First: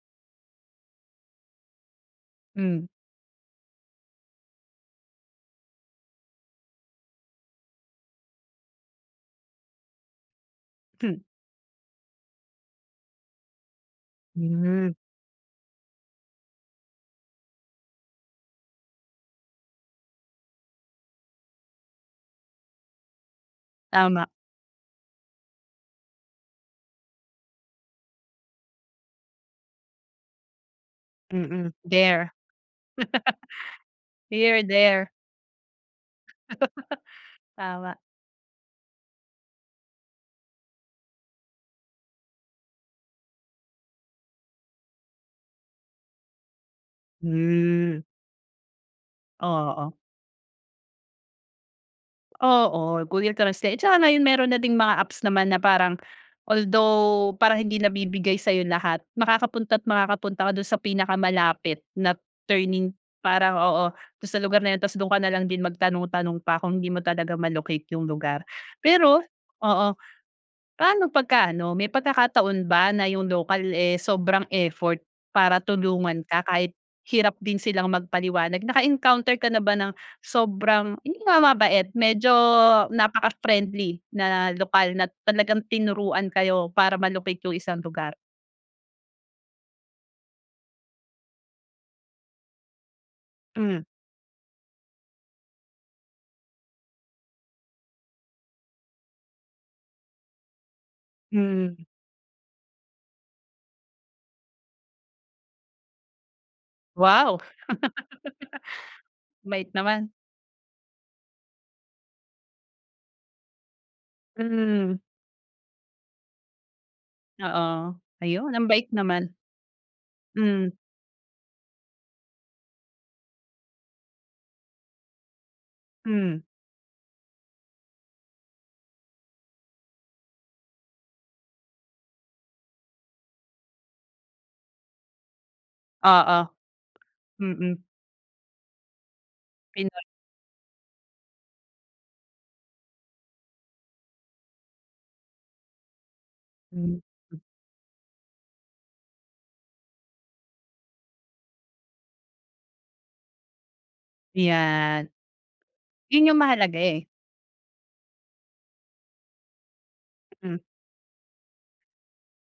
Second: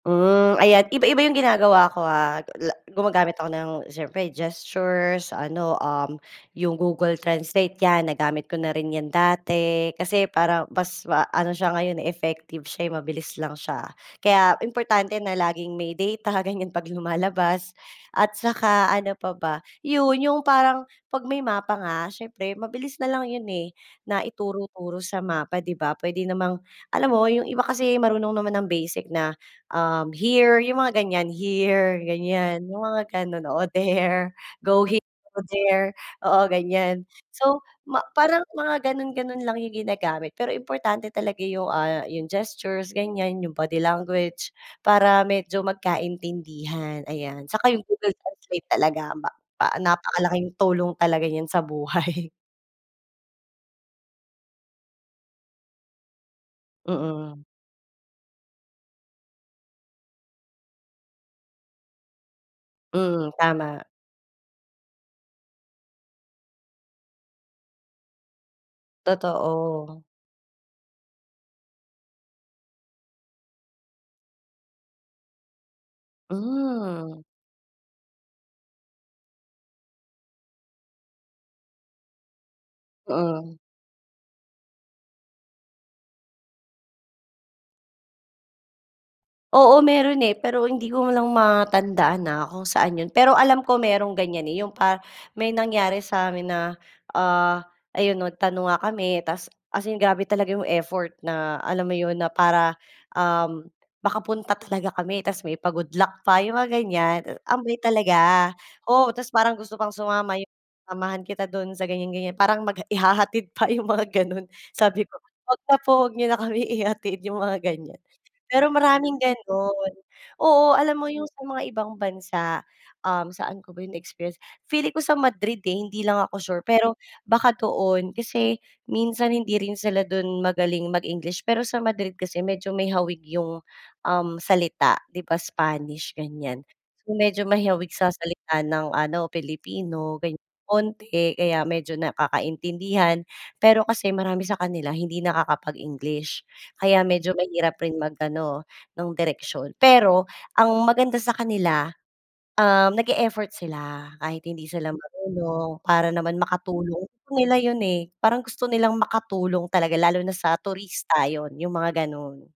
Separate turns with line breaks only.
Hmm. Ayan, iba-iba yung ginagawa ko, ah. La
Hmm.
Gumagamit ako ng siyempre gestures, ano, um, yung Google Translate, yan, nagamit ko na rin yan dati. Kasi parang mas
Hmm.
maano siya ngayon eh, effective siya, mabilis lang siya. Kaya
Mm.
importante na laging may data, ganiyan, 'pag lumalabas at saka ano pa ba? Yun, yung parang 'pag may mapa nga, siyempre mabilis na lang yun eh na
Tama.
ituro-turo sa mapa, 'di ba? Puwede namang alam mo yung iba kasi marunong naman ng basic na, um, here, yung mga ganiyan,
Mm.
here,
There.
ganiyan, yung mga ganun, oo, there,
Here,
go here,
there.
or there, oo, ganiyan. So,
Tama.
parang mga gano'n-gano'n lang yung ginagamit. Pero importante talaga yung, ah, yung gestures, ganiyan, yung body language para medyo magkaintindihan, ayan. Tsaka yung
Hmm.
Google Translate talaga
Oo.
napakalaking tulong niyan talaga sa buhay.
Oo, Google Translate. Tsaka ngayon meron na ding mga apps naman na parang although
Mm.
parang hindi nabibigay sa'yo lahat, makakapunta at makakapunta ka dun sa pinakamalapit na turning,
Hmm.
parang, oo,
Tama.
dun sa lugar na yun. Tapos dun ka nalang din magtanong-tanong pa kung hindi mo talaga ma-locate yung lugar. Pero oo.
Totoo.
Paano pagka ano, may pagkakataon ba na yung local eh, sobrang effort para tulungan ka kahit
Hmm.
hirap din silang magpaliwanag? Naka-encounter ka na ba ng sobrang, yun nga, mabait, medyo
Mm.
napaka-friendly na lokal na talagang tinuruan kayo para ma-locate yung isang lugar?
Oo, meron eh. Pero hindi ko lang matandaan ha kung saan yun. Pero alam ko
Hmm.
merong ganiyan eh, yung pa may nangyari sa'min na, ah, ayun, 'no, nagtanong nga kami tapos as in grabe talaga yung effort na,
Hmm.
alam mo yun, na para, um, makapunta talaga kami. Tapos may pa-good luck pa, yung mga ganiyan.
Wow.
Ang weird talaga, oo, tapos parang
Mabait
gusto pang
naman.
sumama, "samahan kita dun sa ganiyan-ganiyan," parang mag ihahatid pa, yung mga gano'n.
Mhm.
Sabi ko "'Wag na po, 'wag niyo na kami ihatid." yung mga
Oo,
ganiyan.
ayun, ang
Pero
bait
maraming
naman.
ganun,
Hmm.
oo. Alam mo yung sa mga ibang bansa, um, saan ko ba yun na-experience, feeling ko sa Madrid eh, hindi lang ako
Hmm.
sure. Pero baka doon kasi minsan hindi rin sila dun magaling mag-English. Pero sa Madrid kasi medyo may hawig yung, um, salita, 'di ba, Spanish,
Oo.
ganiyan. Medyo may
Mm.
hawig sa salita ng ano,
Pinoy.
Pilipino, ganiyan, konte, kaya medyo nagkakaintindihan. Pero kasi marami sa kanila hindi nakakapag-English
Mm.
kaya medyo mahirap rin mag-ano nung direksyon. Pero ang maganda sa kanila, ah, nag-e-effort sila kahit hindi sila
Yan.
marunong para
Yun nga
naman
mahalaga
makatulong.
eh.
Gusto nila yun eh, parang gusto nilang makatulong talaga lalo na sa
Hmm.
turista yun, yung mga ganun.